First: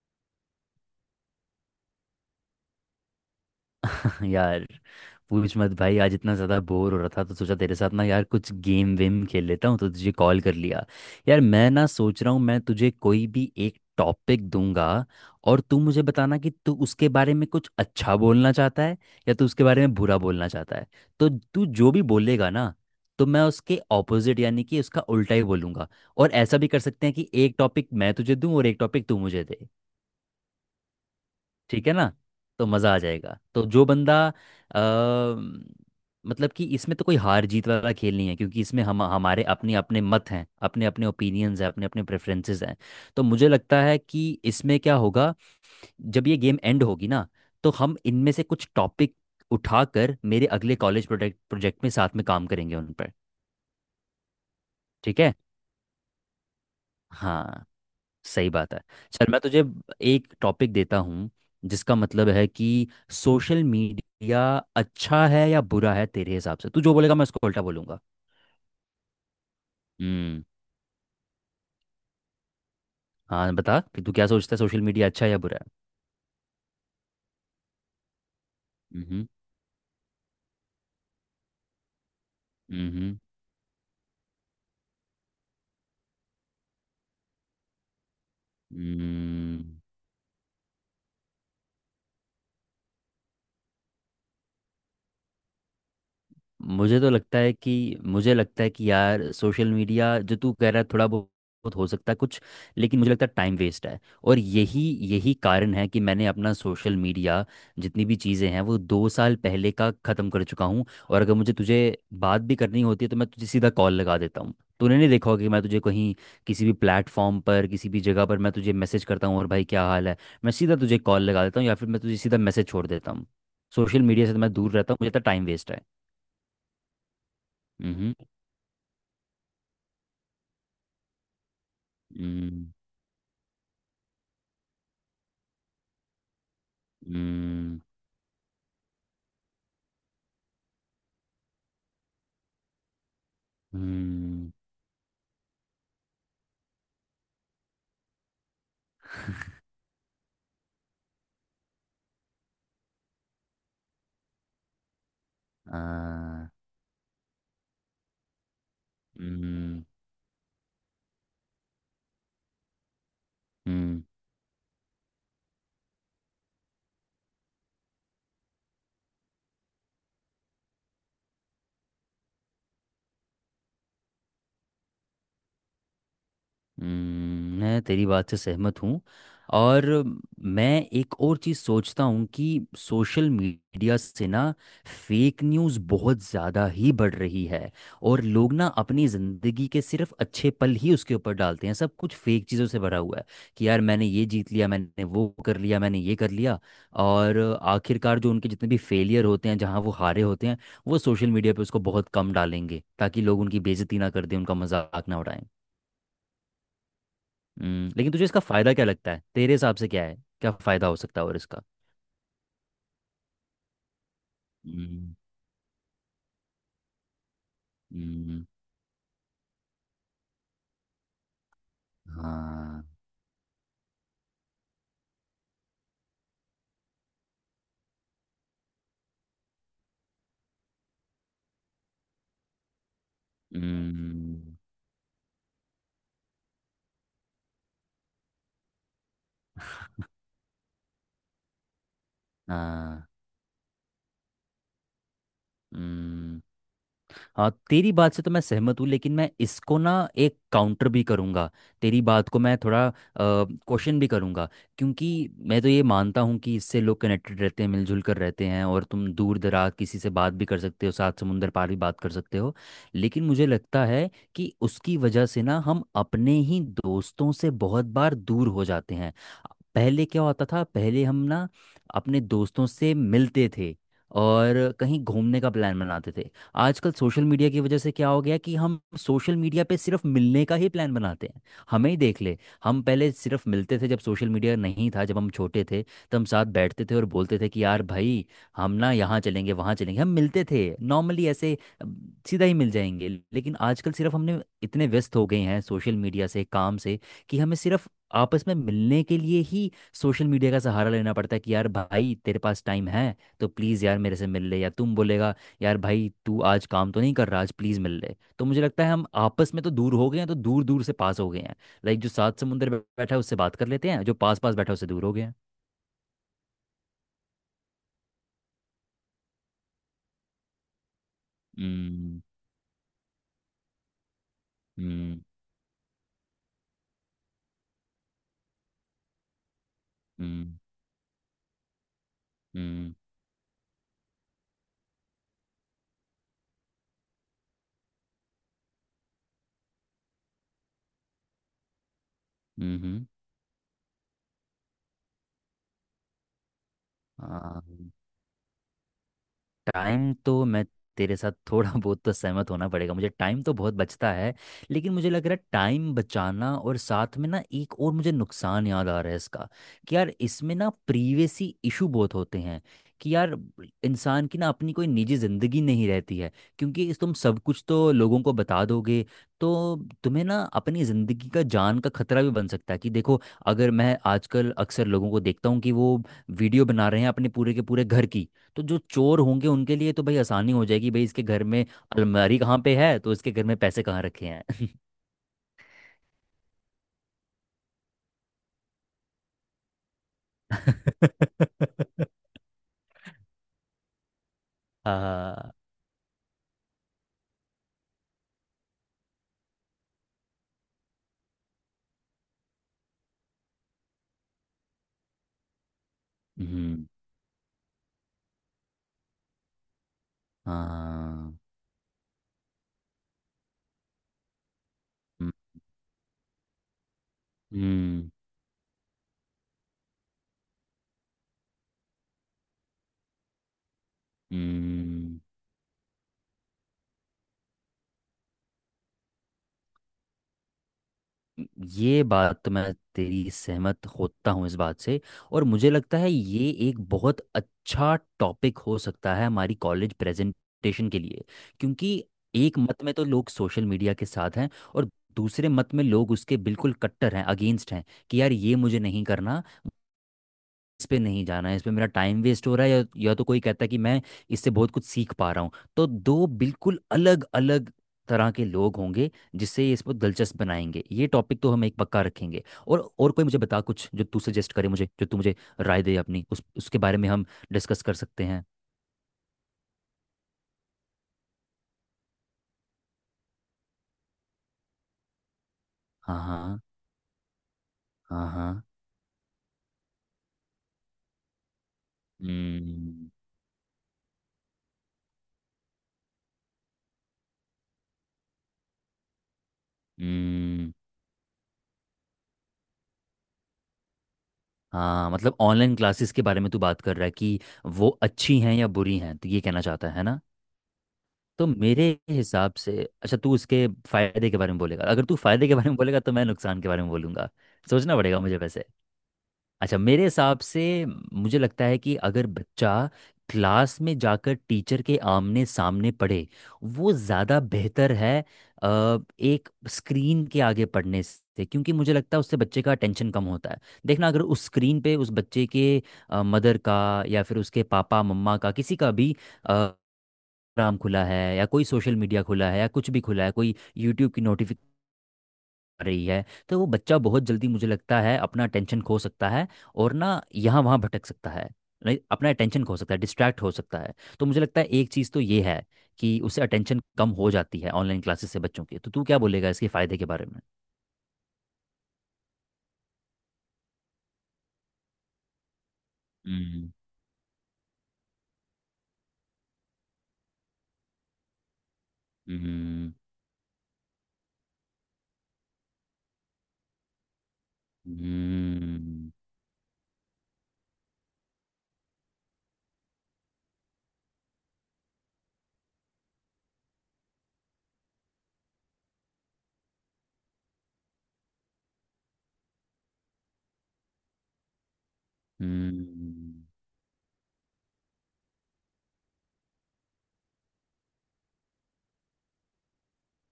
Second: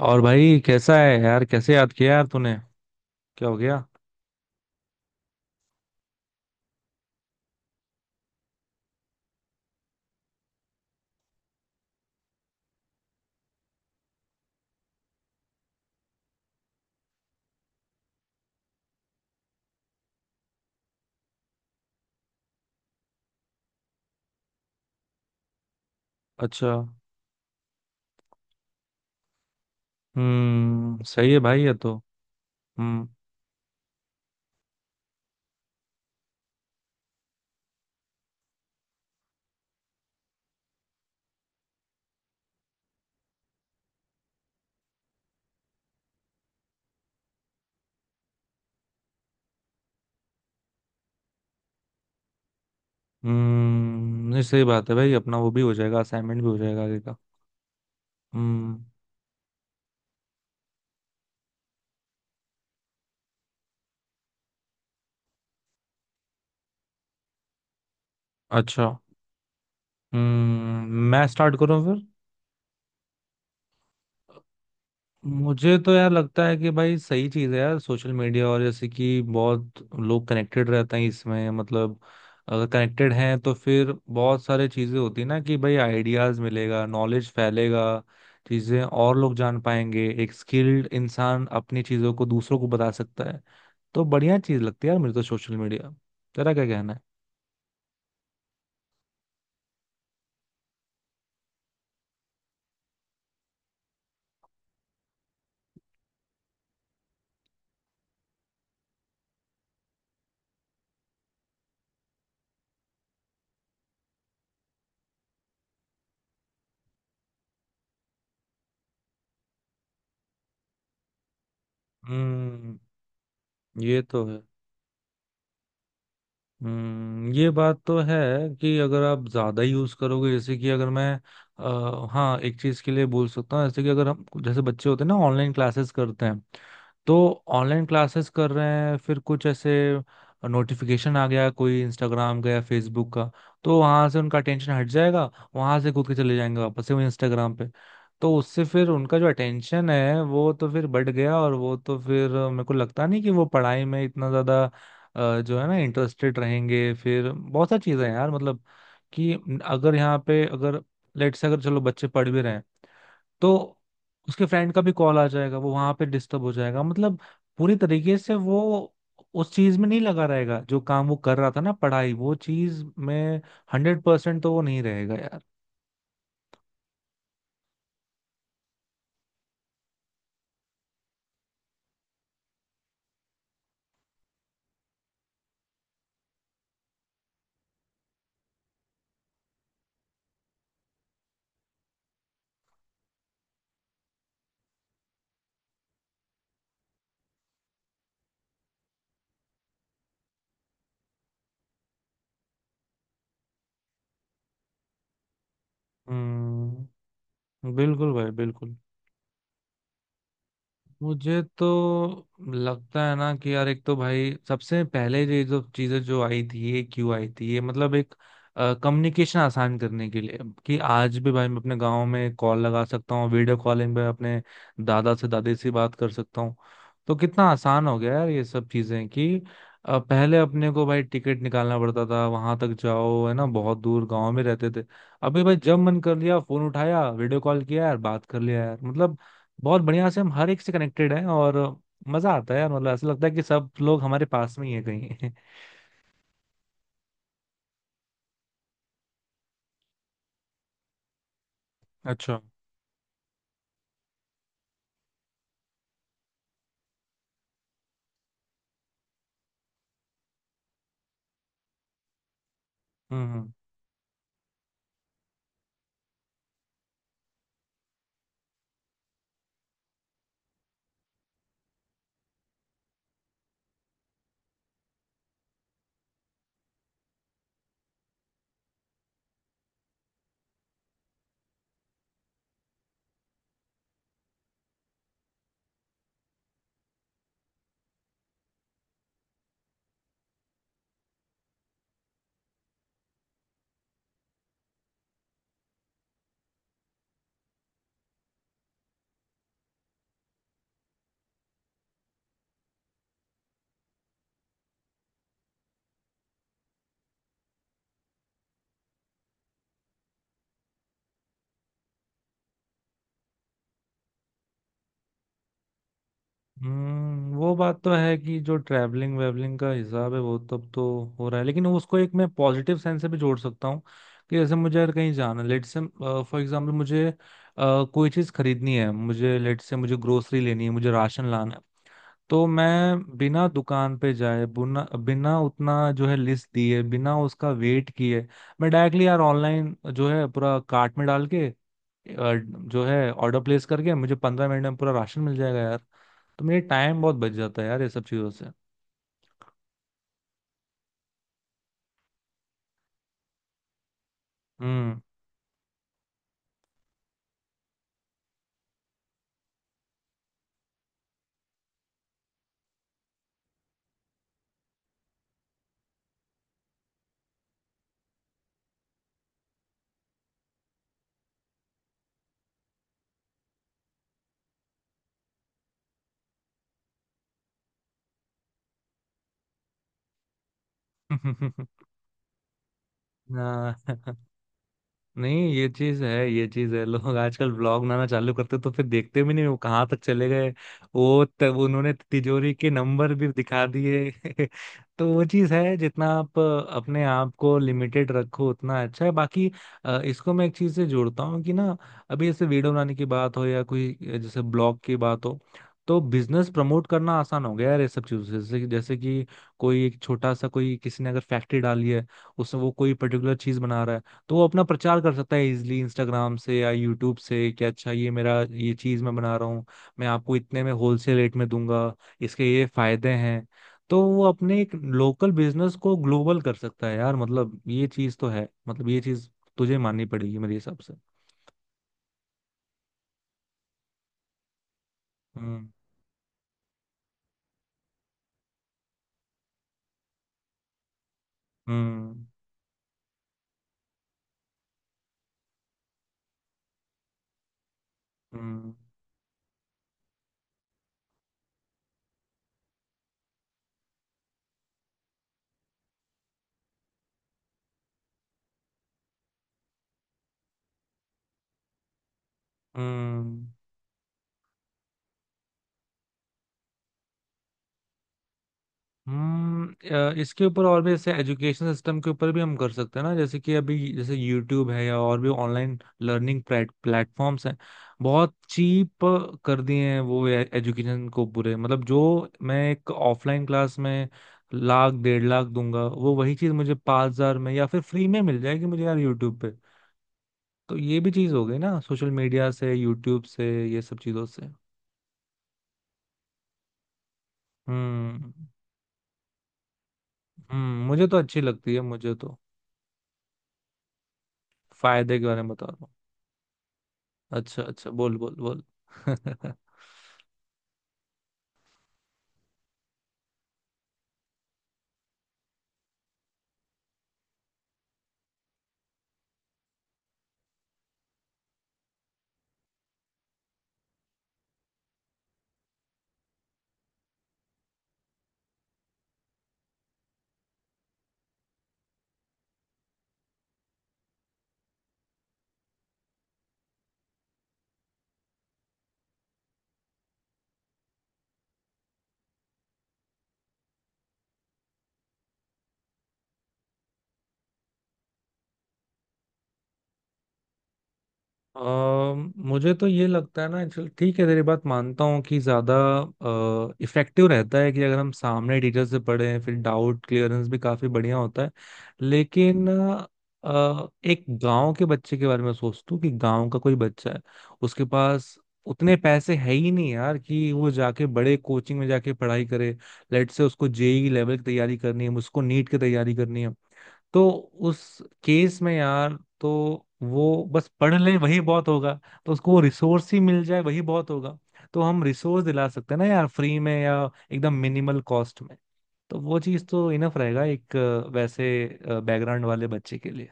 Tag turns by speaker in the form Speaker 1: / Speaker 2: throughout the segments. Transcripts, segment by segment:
Speaker 1: और भाई कैसा है यार? कैसे याद किया यार तूने? क्या हो गया?
Speaker 2: यार, पूछ मत भाई। आज इतना ज़्यादा बोर हो रहा था तो सोचा तेरे साथ ना यार कुछ गेम वेम खेल लेता हूँ तो तुझे कॉल कर लिया। यार मैं ना सोच रहा हूँ, मैं तुझे कोई भी एक टॉपिक दूंगा और तू मुझे बताना कि तू उसके बारे में कुछ अच्छा बोलना चाहता है या तू उसके बारे में बुरा बोलना चाहता है। तो तू जो भी बोलेगा ना, तो मैं उसके ऑपोजिट यानी कि उसका उल्टा ही बोलूंगा। और ऐसा भी
Speaker 1: अच्छा।
Speaker 2: कर सकते हैं कि एक टॉपिक मैं तुझे दूं और एक टॉपिक तू मुझे दे।
Speaker 1: हम्म, सही है भाई ये
Speaker 2: ठीक है
Speaker 1: तो।
Speaker 2: ना। तो मज़ा आ
Speaker 1: हम्म।
Speaker 2: जाएगा। तो जो बंदा मतलब कि इसमें तो कोई हार जीत वाला खेल नहीं है क्योंकि इसमें हम हमारे अपने अपने मत हैं, अपने अपने ओपिनियंस हैं, अपने अपने प्रेफरेंसेस हैं। तो मुझे लगता है कि इसमें क्या होगा, जब ये गेम एंड होगी ना तो हम इनमें से कुछ टॉपिक उठाकर मेरे अगले कॉलेज प्रोजेक्ट प्रोजेक्ट में साथ में काम करेंगे उन पर।
Speaker 1: हम्म, नहीं सही बात है भाई,
Speaker 2: ठीक है।
Speaker 1: अपना वो भी हो जाएगा, असाइनमेंट भी हो जाएगा आगे का।
Speaker 2: हाँ, सही बात
Speaker 1: हम्म।
Speaker 2: है। चल, मैं तुझे एक टॉपिक देता हूँ जिसका मतलब है कि सोशल मीडिया अच्छा है या बुरा है। तेरे हिसाब से तू जो बोलेगा मैं उसको उल्टा बोलूंगा।
Speaker 1: अच्छा।
Speaker 2: हम्म।
Speaker 1: हम्म, मैं स्टार्ट करूँ फिर?
Speaker 2: हाँ, बता कि तू क्या सोचता है, सोशल मीडिया अच्छा है या बुरा है।
Speaker 1: मुझे तो यार लगता है कि भाई सही चीज़ है यार सोशल मीडिया। और जैसे कि
Speaker 2: हम्म।
Speaker 1: बहुत लोग कनेक्टेड रहते हैं इसमें, मतलब अगर कनेक्टेड
Speaker 2: हम्म।
Speaker 1: हैं तो फिर बहुत सारे चीज़ें होती है ना, कि भाई आइडियाज़ मिलेगा, नॉलेज फैलेगा, चीज़ें और लोग जान
Speaker 2: हम्म
Speaker 1: पाएंगे। एक स्किल्ड इंसान अपनी चीज़ों को दूसरों को बता सकता है। तो बढ़िया चीज़ लगती है यार मुझे तो सोशल मीडिया। तेरा क्या कहना
Speaker 2: मुझे
Speaker 1: है?
Speaker 2: तो लगता है कि मुझे लगता है कि यार सोशल मीडिया जो तू कह रहा है थोड़ा बहुत बहुत हो सकता है कुछ, लेकिन मुझे लगता है टाइम वेस्ट है। और यही यही कारण है कि मैंने अपना सोशल मीडिया, जितनी भी चीज़ें हैं, वो दो साल पहले का ख़त्म कर चुका हूँ। और अगर मुझे तुझे बात भी करनी होती है तो मैं तुझे सीधा कॉल लगा देता हूँ। तूने नहीं देखा होगा कि मैं तुझे कहीं किसी भी प्लेटफॉर्म पर किसी भी जगह पर मैं तुझे मैसेज करता हूँ और भाई क्या हाल है, मैं सीधा तुझे कॉल लगा देता हूँ या फिर मैं तुझे सीधा मैसेज
Speaker 1: हम्म,
Speaker 2: छोड़ देता हूँ।
Speaker 1: ये
Speaker 2: सोशल
Speaker 1: तो
Speaker 2: मीडिया से तो
Speaker 1: है।
Speaker 2: मैं दूर रहता हूँ, मुझे तो टाइम वेस्ट है।
Speaker 1: हम्म, ये बात तो
Speaker 2: मम्हम्म।
Speaker 1: है कि अगर आप ज्यादा यूज करोगे। जैसे कि अगर मैं, हाँ, एक
Speaker 2: 음,
Speaker 1: चीज के लिए बोल सकता हूँ। जैसे कि अगर हम, जैसे बच्चे होते हैं ना ऑनलाइन क्लासेस करते हैं, तो
Speaker 2: 음,
Speaker 1: ऑनलाइन क्लासेस कर रहे हैं फिर कुछ ऐसे नोटिफिकेशन आ गया कोई इंस्टाग्राम का या फेसबुक का, तो वहां से उनका
Speaker 2: 음,
Speaker 1: अटेंशन हट जाएगा। वहां से कूद के चले जाएंगे वापस से वो इंस्टाग्राम पे। तो उससे फिर उनका जो अटेंशन है वो तो फिर बढ़ गया, और वो तो फिर मेरे को लगता नहीं कि वो पढ़ाई में इतना ज्यादा जो है ना, इंटरेस्टेड
Speaker 2: 아,
Speaker 1: रहेंगे। फिर बहुत सारी चीजें हैं यार, मतलब कि
Speaker 2: 음,
Speaker 1: अगर यहाँ पे, अगर लेट से अगर चलो बच्चे पढ़ भी रहे हैं, तो
Speaker 2: 음.
Speaker 1: उसके फ्रेंड का भी कॉल आ जाएगा, वो वहां पे डिस्टर्ब हो जाएगा। मतलब पूरी तरीके से वो उस चीज में नहीं लगा रहेगा जो काम वो कर रहा था ना, पढ़ाई वो चीज में 100% तो वो नहीं रहेगा यार।
Speaker 2: मैं तेरी बात से सहमत हूँ। और मैं एक और चीज़ सोचता हूँ कि सोशल मीडिया से ना फेक न्यूज़ बहुत ज़्यादा ही बढ़ रही है। और लोग ना अपनी ज़िंदगी के सिर्फ अच्छे पल ही उसके ऊपर डालते हैं, सब कुछ फेक चीज़ों से भरा हुआ है कि यार मैंने ये जीत लिया, मैंने वो कर लिया, मैंने ये कर लिया। और आखिरकार जो उनके जितने भी फेलियर होते हैं, जहाँ वो हारे होते हैं, वो सोशल मीडिया पे उसको बहुत कम डालेंगे ताकि लोग उनकी बेइज्जती ना कर दें, उनका मजाक ना उड़ाएं।
Speaker 1: हम्म।
Speaker 2: लेकिन
Speaker 1: बिल्कुल
Speaker 2: तुझे
Speaker 1: भाई
Speaker 2: इसका फायदा
Speaker 1: बिल्कुल।
Speaker 2: क्या लगता है, तेरे हिसाब से क्या है, क्या फायदा हो सकता है और
Speaker 1: मुझे
Speaker 2: इसका।
Speaker 1: तो लगता है ना कि यार एक तो भाई सबसे
Speaker 2: हम्म।
Speaker 1: पहले ये जो चीजें जो आई थी ये क्यों आई थी, ये मतलब एक
Speaker 2: हम्म।
Speaker 1: कम्युनिकेशन आसान करने के लिए। कि आज भी भाई मैं अपने गांव में कॉल
Speaker 2: हाँ।
Speaker 1: लगा सकता हूँ, वीडियो कॉलिंग पे अपने दादा से दादी से बात कर सकता हूँ। तो कितना आसान हो गया यार ये सब चीजें। कि पहले अपने को भाई टिकट निकालना पड़ता था, वहां तक जाओ, है ना, बहुत दूर गांव में
Speaker 2: हम्म।
Speaker 1: रहते थे। अभी भाई जब मन कर लिया फोन उठाया वीडियो कॉल किया यार, बात कर लिया यार, मतलब बहुत बढ़िया से हम हर एक से कनेक्टेड हैं। और मजा आता है यार, मतलब ऐसा
Speaker 2: हाँ।
Speaker 1: लगता है कि सब लोग हमारे पास में ही है कहीं
Speaker 2: हम्म। हाँ, तेरी बात से तो मैं सहमत हूँ लेकिन मैं इसको ना एक काउंटर भी करूँगा, तेरी बात को
Speaker 1: अच्छा।
Speaker 2: मैं थोड़ा क्वेश्चन भी करूँगा। क्योंकि मैं तो ये मानता हूँ कि इससे लोग कनेक्टेड रहते हैं, मिलजुल कर रहते हैं और तुम दूर दराज किसी से बात भी कर सकते हो, सात समुंदर पार भी बात कर सकते हो। लेकिन मुझे
Speaker 1: हम्म।
Speaker 2: लगता है कि उसकी वजह से ना हम अपने ही दोस्तों से बहुत बार दूर हो जाते हैं। पहले क्या होता था, पहले हम ना अपने दोस्तों से मिलते थे और कहीं घूमने का प्लान बनाते थे। आजकल सोशल मीडिया की वजह से क्या हो गया कि हम सोशल मीडिया पे सिर्फ मिलने का ही प्लान बनाते हैं। हमें ही देख ले, हम पहले सिर्फ मिलते थे, जब सोशल मीडिया नहीं था, जब हम छोटे थे, तो हम साथ बैठते थे और बोलते थे कि यार भाई हम ना यहाँ चलेंगे, वहाँ चलेंगे। हम मिलते थे नॉर्मली ऐसे अ, सीधा ही मिल जाएंगे। लेकिन आजकल सिर्फ हमने इतने व्यस्त हो गए हैं सोशल मीडिया से, काम से कि हमें सिर्फ आपस में मिलने के लिए ही सोशल मीडिया का सहारा लेना पड़ता है कि यार भाई तेरे पास टाइम है तो प्लीज़ यार मेरे से मिल ले, या तुम बोलेगा यार भाई तू आज काम तो नहीं कर रहा, आज प्लीज़ मिल ले। तो मुझे लगता है हम आपस में तो दूर हो गए हैं तो दूर दूर से पास हो गए हैं। लाइक जो सात समुंदर बैठा है उससे बात कर लेते हैं, जो पास पास बैठा है उससे दूर हो गए हैं।
Speaker 1: हम्म, वो बात तो है कि जो ट्रैवलिंग वेवलिंग का हिसाब है वो तब तो हो रहा है, लेकिन उसको एक
Speaker 2: हम्म।
Speaker 1: मैं पॉजिटिव सेंस से भी जोड़ सकता हूँ। कि जैसे मुझे अगर कहीं
Speaker 2: हम्म।
Speaker 1: जाना, लेट से फॉर एग्जांपल मुझे कोई चीज़ खरीदनी है, मुझे लेट से मुझे ग्रोसरी
Speaker 2: हम्म।
Speaker 1: लेनी है, मुझे राशन लाना, तो
Speaker 2: हम्म।
Speaker 1: मैं बिना दुकान पे जाए, बिना बिना उतना जो है लिस्ट दिए, बिना उसका वेट किए, मैं डायरेक्टली यार ऑनलाइन जो है पूरा कार्ट में डाल के अ, जो
Speaker 2: हम्म,
Speaker 1: है ऑर्डर प्लेस करके मुझे 15 मिनट में पूरा राशन मिल जाएगा यार। तो मेरे टाइम बहुत बच जाता
Speaker 2: हाँ,
Speaker 1: है यार ये सब चीजों से।
Speaker 2: टाइम तो मैं तेरे साथ थोड़ा बहुत तो सहमत होना पड़ेगा मुझे, टाइम तो बहुत बचता है। लेकिन
Speaker 1: हम्म।
Speaker 2: मुझे लग रहा है टाइम बचाना और साथ में ना एक और मुझे नुकसान याद आ रहा है इसका कि यार इसमें ना प्रीवेसी इशू बहुत होते हैं कि यार इंसान की ना अपनी कोई निजी ज़िंदगी नहीं रहती है क्योंकि इस तुम सब कुछ तो लोगों को बता दोगे तो तुम्हें ना अपनी ज़िंदगी का, जान का खतरा भी बन सकता है कि देखो, अगर मैं आजकल अक्सर लोगों को देखता हूँ कि वो वीडियो बना रहे हैं अपने पूरे के पूरे घर की, तो जो चोर होंगे उनके लिए तो भाई आसानी हो जाएगी, भाई इसके घर में अलमारी कहाँ पे है, तो इसके घर में पैसे कहाँ
Speaker 1: हाँ,
Speaker 2: रखे हैं।
Speaker 1: नहीं ये चीज है, ये चीज है। लोग आजकल ब्लॉग बनाना चालू करते तो फिर देखते भी नहीं वो कहाँ तक चले गए। वो तब उन्होंने तिजोरी के नंबर भी दिखा दिए तो वो चीज
Speaker 2: हाँ।
Speaker 1: है, जितना आप अपने आप को लिमिटेड रखो उतना अच्छा है। बाकी इसको मैं एक चीज से जोड़ता हूँ कि ना, अभी जैसे वीडियो बनाने की बात हो, या कोई जैसे ब्लॉग की बात हो, तो बिजनेस प्रमोट
Speaker 2: हम्म।
Speaker 1: करना आसान हो गया यार ये सब चीजों से। जैसे जैसे कि कोई एक छोटा सा, कोई किसी ने अगर
Speaker 2: हाँ।
Speaker 1: फैक्ट्री डाली है, उसमें वो कोई पर्टिकुलर चीज बना रहा है, तो वो अपना प्रचार कर
Speaker 2: हम्म।
Speaker 1: सकता है इजिली इंस्टाग्राम से या यूट्यूब से कि अच्छा ये
Speaker 2: हम्म,
Speaker 1: मेरा ये चीज मैं बना रहा हूँ, मैं आपको इतने में होलसेल रेट में दूंगा, इसके ये फायदे हैं। तो वो अपने एक
Speaker 2: हम्म,
Speaker 1: लोकल बिजनेस को ग्लोबल कर सकता है यार, मतलब ये चीज तो है, मतलब ये चीज तुझे माननी पड़ेगी मेरे हिसाब से।
Speaker 2: ये बात तो मैं तेरी सहमत होता हूँ इस बात से। और
Speaker 1: हम्म।
Speaker 2: मुझे लगता है ये एक बहुत अच्छा टॉपिक हो सकता है हमारी कॉलेज प्रेजेंटेशन के लिए क्योंकि
Speaker 1: हम्म।
Speaker 2: एक मत में तो लोग सोशल मीडिया के साथ हैं और दूसरे मत में लोग उसके बिल्कुल कट्टर हैं, अगेंस्ट हैं कि यार ये
Speaker 1: हम्म।
Speaker 2: मुझे नहीं करना, इस पे नहीं जाना है, इस पे मेरा टाइम वेस्ट हो रहा है, या तो कोई कहता है कि मैं इससे बहुत कुछ सीख पा रहा हूँ। तो दो बिल्कुल अलग अलग तरह के लोग होंगे जिससे ये इसको दिलचस्प बनाएंगे। ये टॉपिक तो हम एक पक्का रखेंगे। और कोई मुझे
Speaker 1: हम्म।
Speaker 2: बता कुछ, जो तू सजेस्ट करे मुझे, जो तू मुझे राय दे अपनी, उस उसके बारे में हम डिस्कस कर सकते हैं।
Speaker 1: हम्म। इसके ऊपर और भी जैसे एजुकेशन सिस्टम के ऊपर भी हम कर सकते हैं ना। जैसे कि अभी जैसे यूट्यूब है, या और भी ऑनलाइन
Speaker 2: हाँ,
Speaker 1: लर्निंग
Speaker 2: हाँ।
Speaker 1: प्लेटफॉर्म्स हैं,
Speaker 2: हाँ,
Speaker 1: बहुत
Speaker 2: हाँ।
Speaker 1: चीप कर दिए हैं वो एजुकेशन को पूरे। मतलब जो मैं एक
Speaker 2: हम्म।
Speaker 1: ऑफलाइन क्लास में 1 लाख, 1.5 लाख दूंगा, वो वही चीज मुझे 5,000 में या फिर फ्री में मिल जाएगी मुझे यार यूट्यूब पे।
Speaker 2: हम्म।
Speaker 1: तो ये भी चीज हो गई ना सोशल मीडिया से, यूट्यूब से, ये सब चीजों से।
Speaker 2: हाँ, मतलब ऑनलाइन क्लासेस के बारे में तू बात कर रहा है कि वो
Speaker 1: हम्म।
Speaker 2: अच्छी हैं या बुरी हैं, तो ये कहना चाहता है ना।
Speaker 1: हम्म, मुझे तो अच्छी
Speaker 2: तो
Speaker 1: लगती है
Speaker 2: मेरे
Speaker 1: मुझे तो।
Speaker 2: हिसाब से, अच्छा, तू उसके फायदे के बारे में बोलेगा, अगर तू
Speaker 1: फायदे के बारे में
Speaker 2: फायदे के
Speaker 1: बता
Speaker 2: बारे
Speaker 1: रहा
Speaker 2: में
Speaker 1: हूँ।
Speaker 2: बोलेगा तो मैं नुकसान के बारे में बोलूंगा।
Speaker 1: अच्छा अच्छा,
Speaker 2: सोचना
Speaker 1: बोल
Speaker 2: पड़ेगा
Speaker 1: बोल
Speaker 2: मुझे
Speaker 1: बोल।
Speaker 2: वैसे। अच्छा, मेरे हिसाब से मुझे लगता है कि अगर बच्चा क्लास में जाकर टीचर के आमने सामने पढ़े, वो ज़्यादा बेहतर है एक स्क्रीन के आगे पढ़ने से। क्योंकि मुझे लगता है उससे बच्चे का टेंशन कम होता है। देखना, अगर उस स्क्रीन पे उस बच्चे के मदर का या फिर उसके पापा मम्मा का किसी का भी इंस्टाग्राम खुला है या कोई सोशल मीडिया खुला है या कुछ भी खुला है, कोई यूट्यूब की नोटिफिकेशन आ रही है, तो वो बच्चा बहुत जल्दी मुझे लगता है अपना अटेंशन खो सकता है और ना यहाँ वहाँ भटक सकता है, नहीं अपना अटेंशन खो सकता है, डिस्ट्रैक्ट हो सकता है। तो मुझे लगता है एक चीज़ तो ये है कि उससे अटेंशन कम हो जाती है ऑनलाइन क्लासेस से बच्चों की। तो तू क्या बोलेगा इसके फ़ायदे के बारे में।
Speaker 1: मुझे तो ये लगता है ना, चल ठीक है तेरी बात मानता हूँ कि ज्यादा
Speaker 2: हम्म।
Speaker 1: इफेक्टिव रहता है कि अगर हम सामने टीचर से पढ़ें, फिर डाउट क्लियरेंस भी काफी बढ़िया होता है। लेकिन
Speaker 2: हम्म।
Speaker 1: एक गांव के बच्चे के बारे में सोचता हूँ कि गांव का कोई बच्चा है, उसके पास उतने
Speaker 2: हम्म।
Speaker 1: पैसे है ही नहीं यार कि वो जाके बड़े कोचिंग में जाके पढ़ाई करे। लेट से उसको जेई लेवल की तैयारी करनी है, उसको नीट की तैयारी करनी है, तो उस केस में यार तो वो बस पढ़ ले वही बहुत होगा। तो उसको वो रिसोर्स ही मिल जाए वही बहुत होगा। तो हम रिसोर्स दिला
Speaker 2: हम्म।
Speaker 1: सकते हैं ना यार,
Speaker 2: हम्म।
Speaker 1: फ्री में या एकदम मिनिमल कॉस्ट में। तो वो चीज़ तो इनफ रहेगा एक वैसे बैकग्राउंड वाले बच्चे के लिए।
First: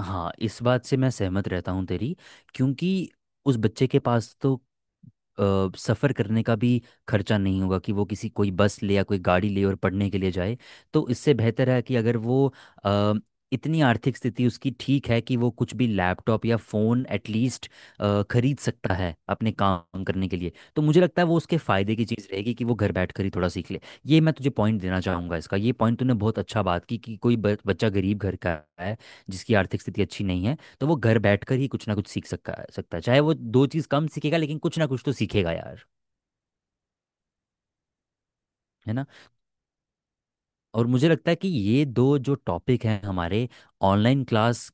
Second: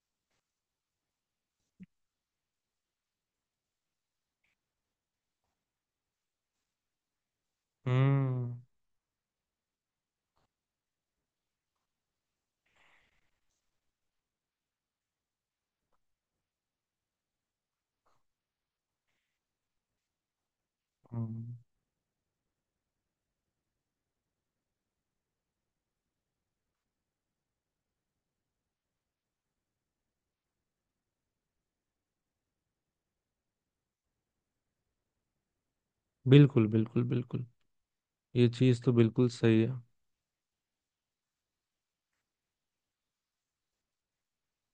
Speaker 2: हाँ, इस बात से मैं सहमत रहता हूँ तेरी क्योंकि उस बच्चे के पास तो सफ़र करने का भी खर्चा नहीं होगा कि वो किसी कोई
Speaker 1: हम्म।
Speaker 2: बस ले या कोई गाड़ी ले और पढ़ने के लिए जाए। तो इससे बेहतर है कि अगर वो अ, इतनी आर्थिक स्थिति उसकी ठीक है कि वो कुछ भी लैपटॉप या फ़ोन एटलीस्ट खरीद सकता है अपने काम करने के लिए तो मुझे लगता है वो
Speaker 1: हम्म,
Speaker 2: उसके फ़ायदे की चीज़ रहेगी कि वो घर बैठ कर ही थोड़ा सीख ले। ये मैं तुझे पॉइंट देना चाहूँगा इसका। ये पॉइंट तूने बहुत अच्छा बात की कि कोई बच्चा गरीब घर का है, जिसकी आर्थिक स्थिति अच्छी नहीं है, तो वो घर बैठकर ही कुछ ना कुछ सीख सका सकता है। चाहे वो दो चीज़ कम सीखेगा लेकिन कुछ ना कुछ तो सीखेगा यार।
Speaker 1: बिल्कुल बिल्कुल बिल्कुल, ये चीज़
Speaker 2: है
Speaker 1: तो
Speaker 2: ना।
Speaker 1: बिल्कुल सही है।
Speaker 2: और मुझे लगता है कि ये दो जो टॉपिक हैं हमारे, ऑनलाइन क्लास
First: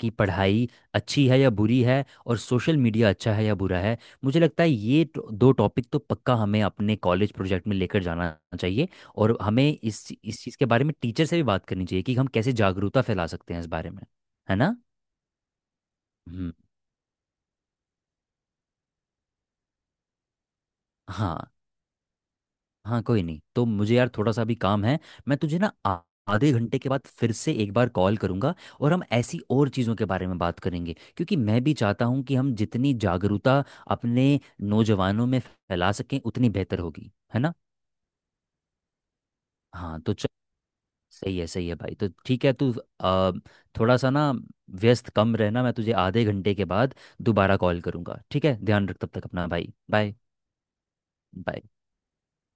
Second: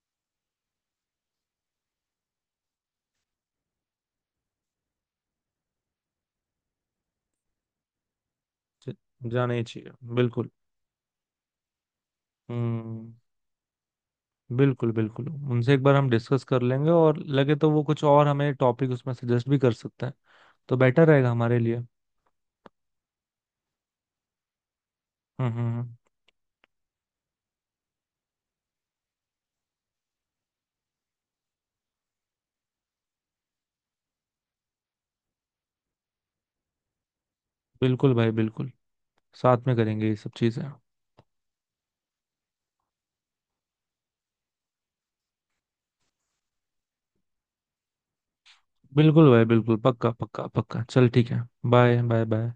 Speaker 2: की पढ़ाई अच्छी है या बुरी है और सोशल मीडिया अच्छा है या बुरा है, मुझे लगता है ये दो टॉपिक तो पक्का हमें अपने कॉलेज प्रोजेक्ट में लेकर जाना चाहिए।
Speaker 1: ज-
Speaker 2: और
Speaker 1: जाना ही
Speaker 2: हमें
Speaker 1: चाहिए,
Speaker 2: इस
Speaker 1: बिल्कुल।
Speaker 2: चीज़ के बारे में टीचर से भी बात करनी चाहिए कि हम कैसे जागरूकता
Speaker 1: हम्म।
Speaker 2: फैला सकते हैं इस बारे में। है ना।
Speaker 1: बिल्कुल बिल्कुल, उनसे एक बार हम डिस्कस
Speaker 2: हम्म।
Speaker 1: कर लेंगे, और लगे तो वो कुछ और हमें टॉपिक उसमें सजेस्ट भी कर सकते हैं, तो बेटर रहेगा
Speaker 2: हाँ।
Speaker 1: हमारे लिए।
Speaker 2: हाँ, कोई नहीं, तो मुझे यार थोड़ा सा भी काम है, मैं
Speaker 1: हम्म।
Speaker 2: तुझे
Speaker 1: हम्म।
Speaker 2: ना
Speaker 1: हम्म।
Speaker 2: आधे घंटे के बाद फिर से एक बार कॉल करूंगा और हम ऐसी और चीज़ों के बारे में बात करेंगे क्योंकि मैं भी चाहता हूँ कि हम जितनी जागरूकता अपने नौजवानों में फैला सकें उतनी बेहतर होगी। है ना।
Speaker 1: बिल्कुल भाई बिल्कुल, साथ में
Speaker 2: हाँ,
Speaker 1: करेंगे
Speaker 2: तो
Speaker 1: ये
Speaker 2: चल,
Speaker 1: सब चीजें।
Speaker 2: सही है, सही है भाई, तो ठीक है तू आ, थोड़ा सा ना व्यस्त कम रहना, मैं तुझे आधे घंटे के बाद दोबारा कॉल करूंगा। ठीक है, ध्यान रख तब तक
Speaker 1: बिल्कुल भाई
Speaker 2: अपना, भाई
Speaker 1: बिल्कुल, पक्का
Speaker 2: बाय।
Speaker 1: पक्का पक्का, चल ठीक है।
Speaker 2: बाय।
Speaker 1: Bye bye bye.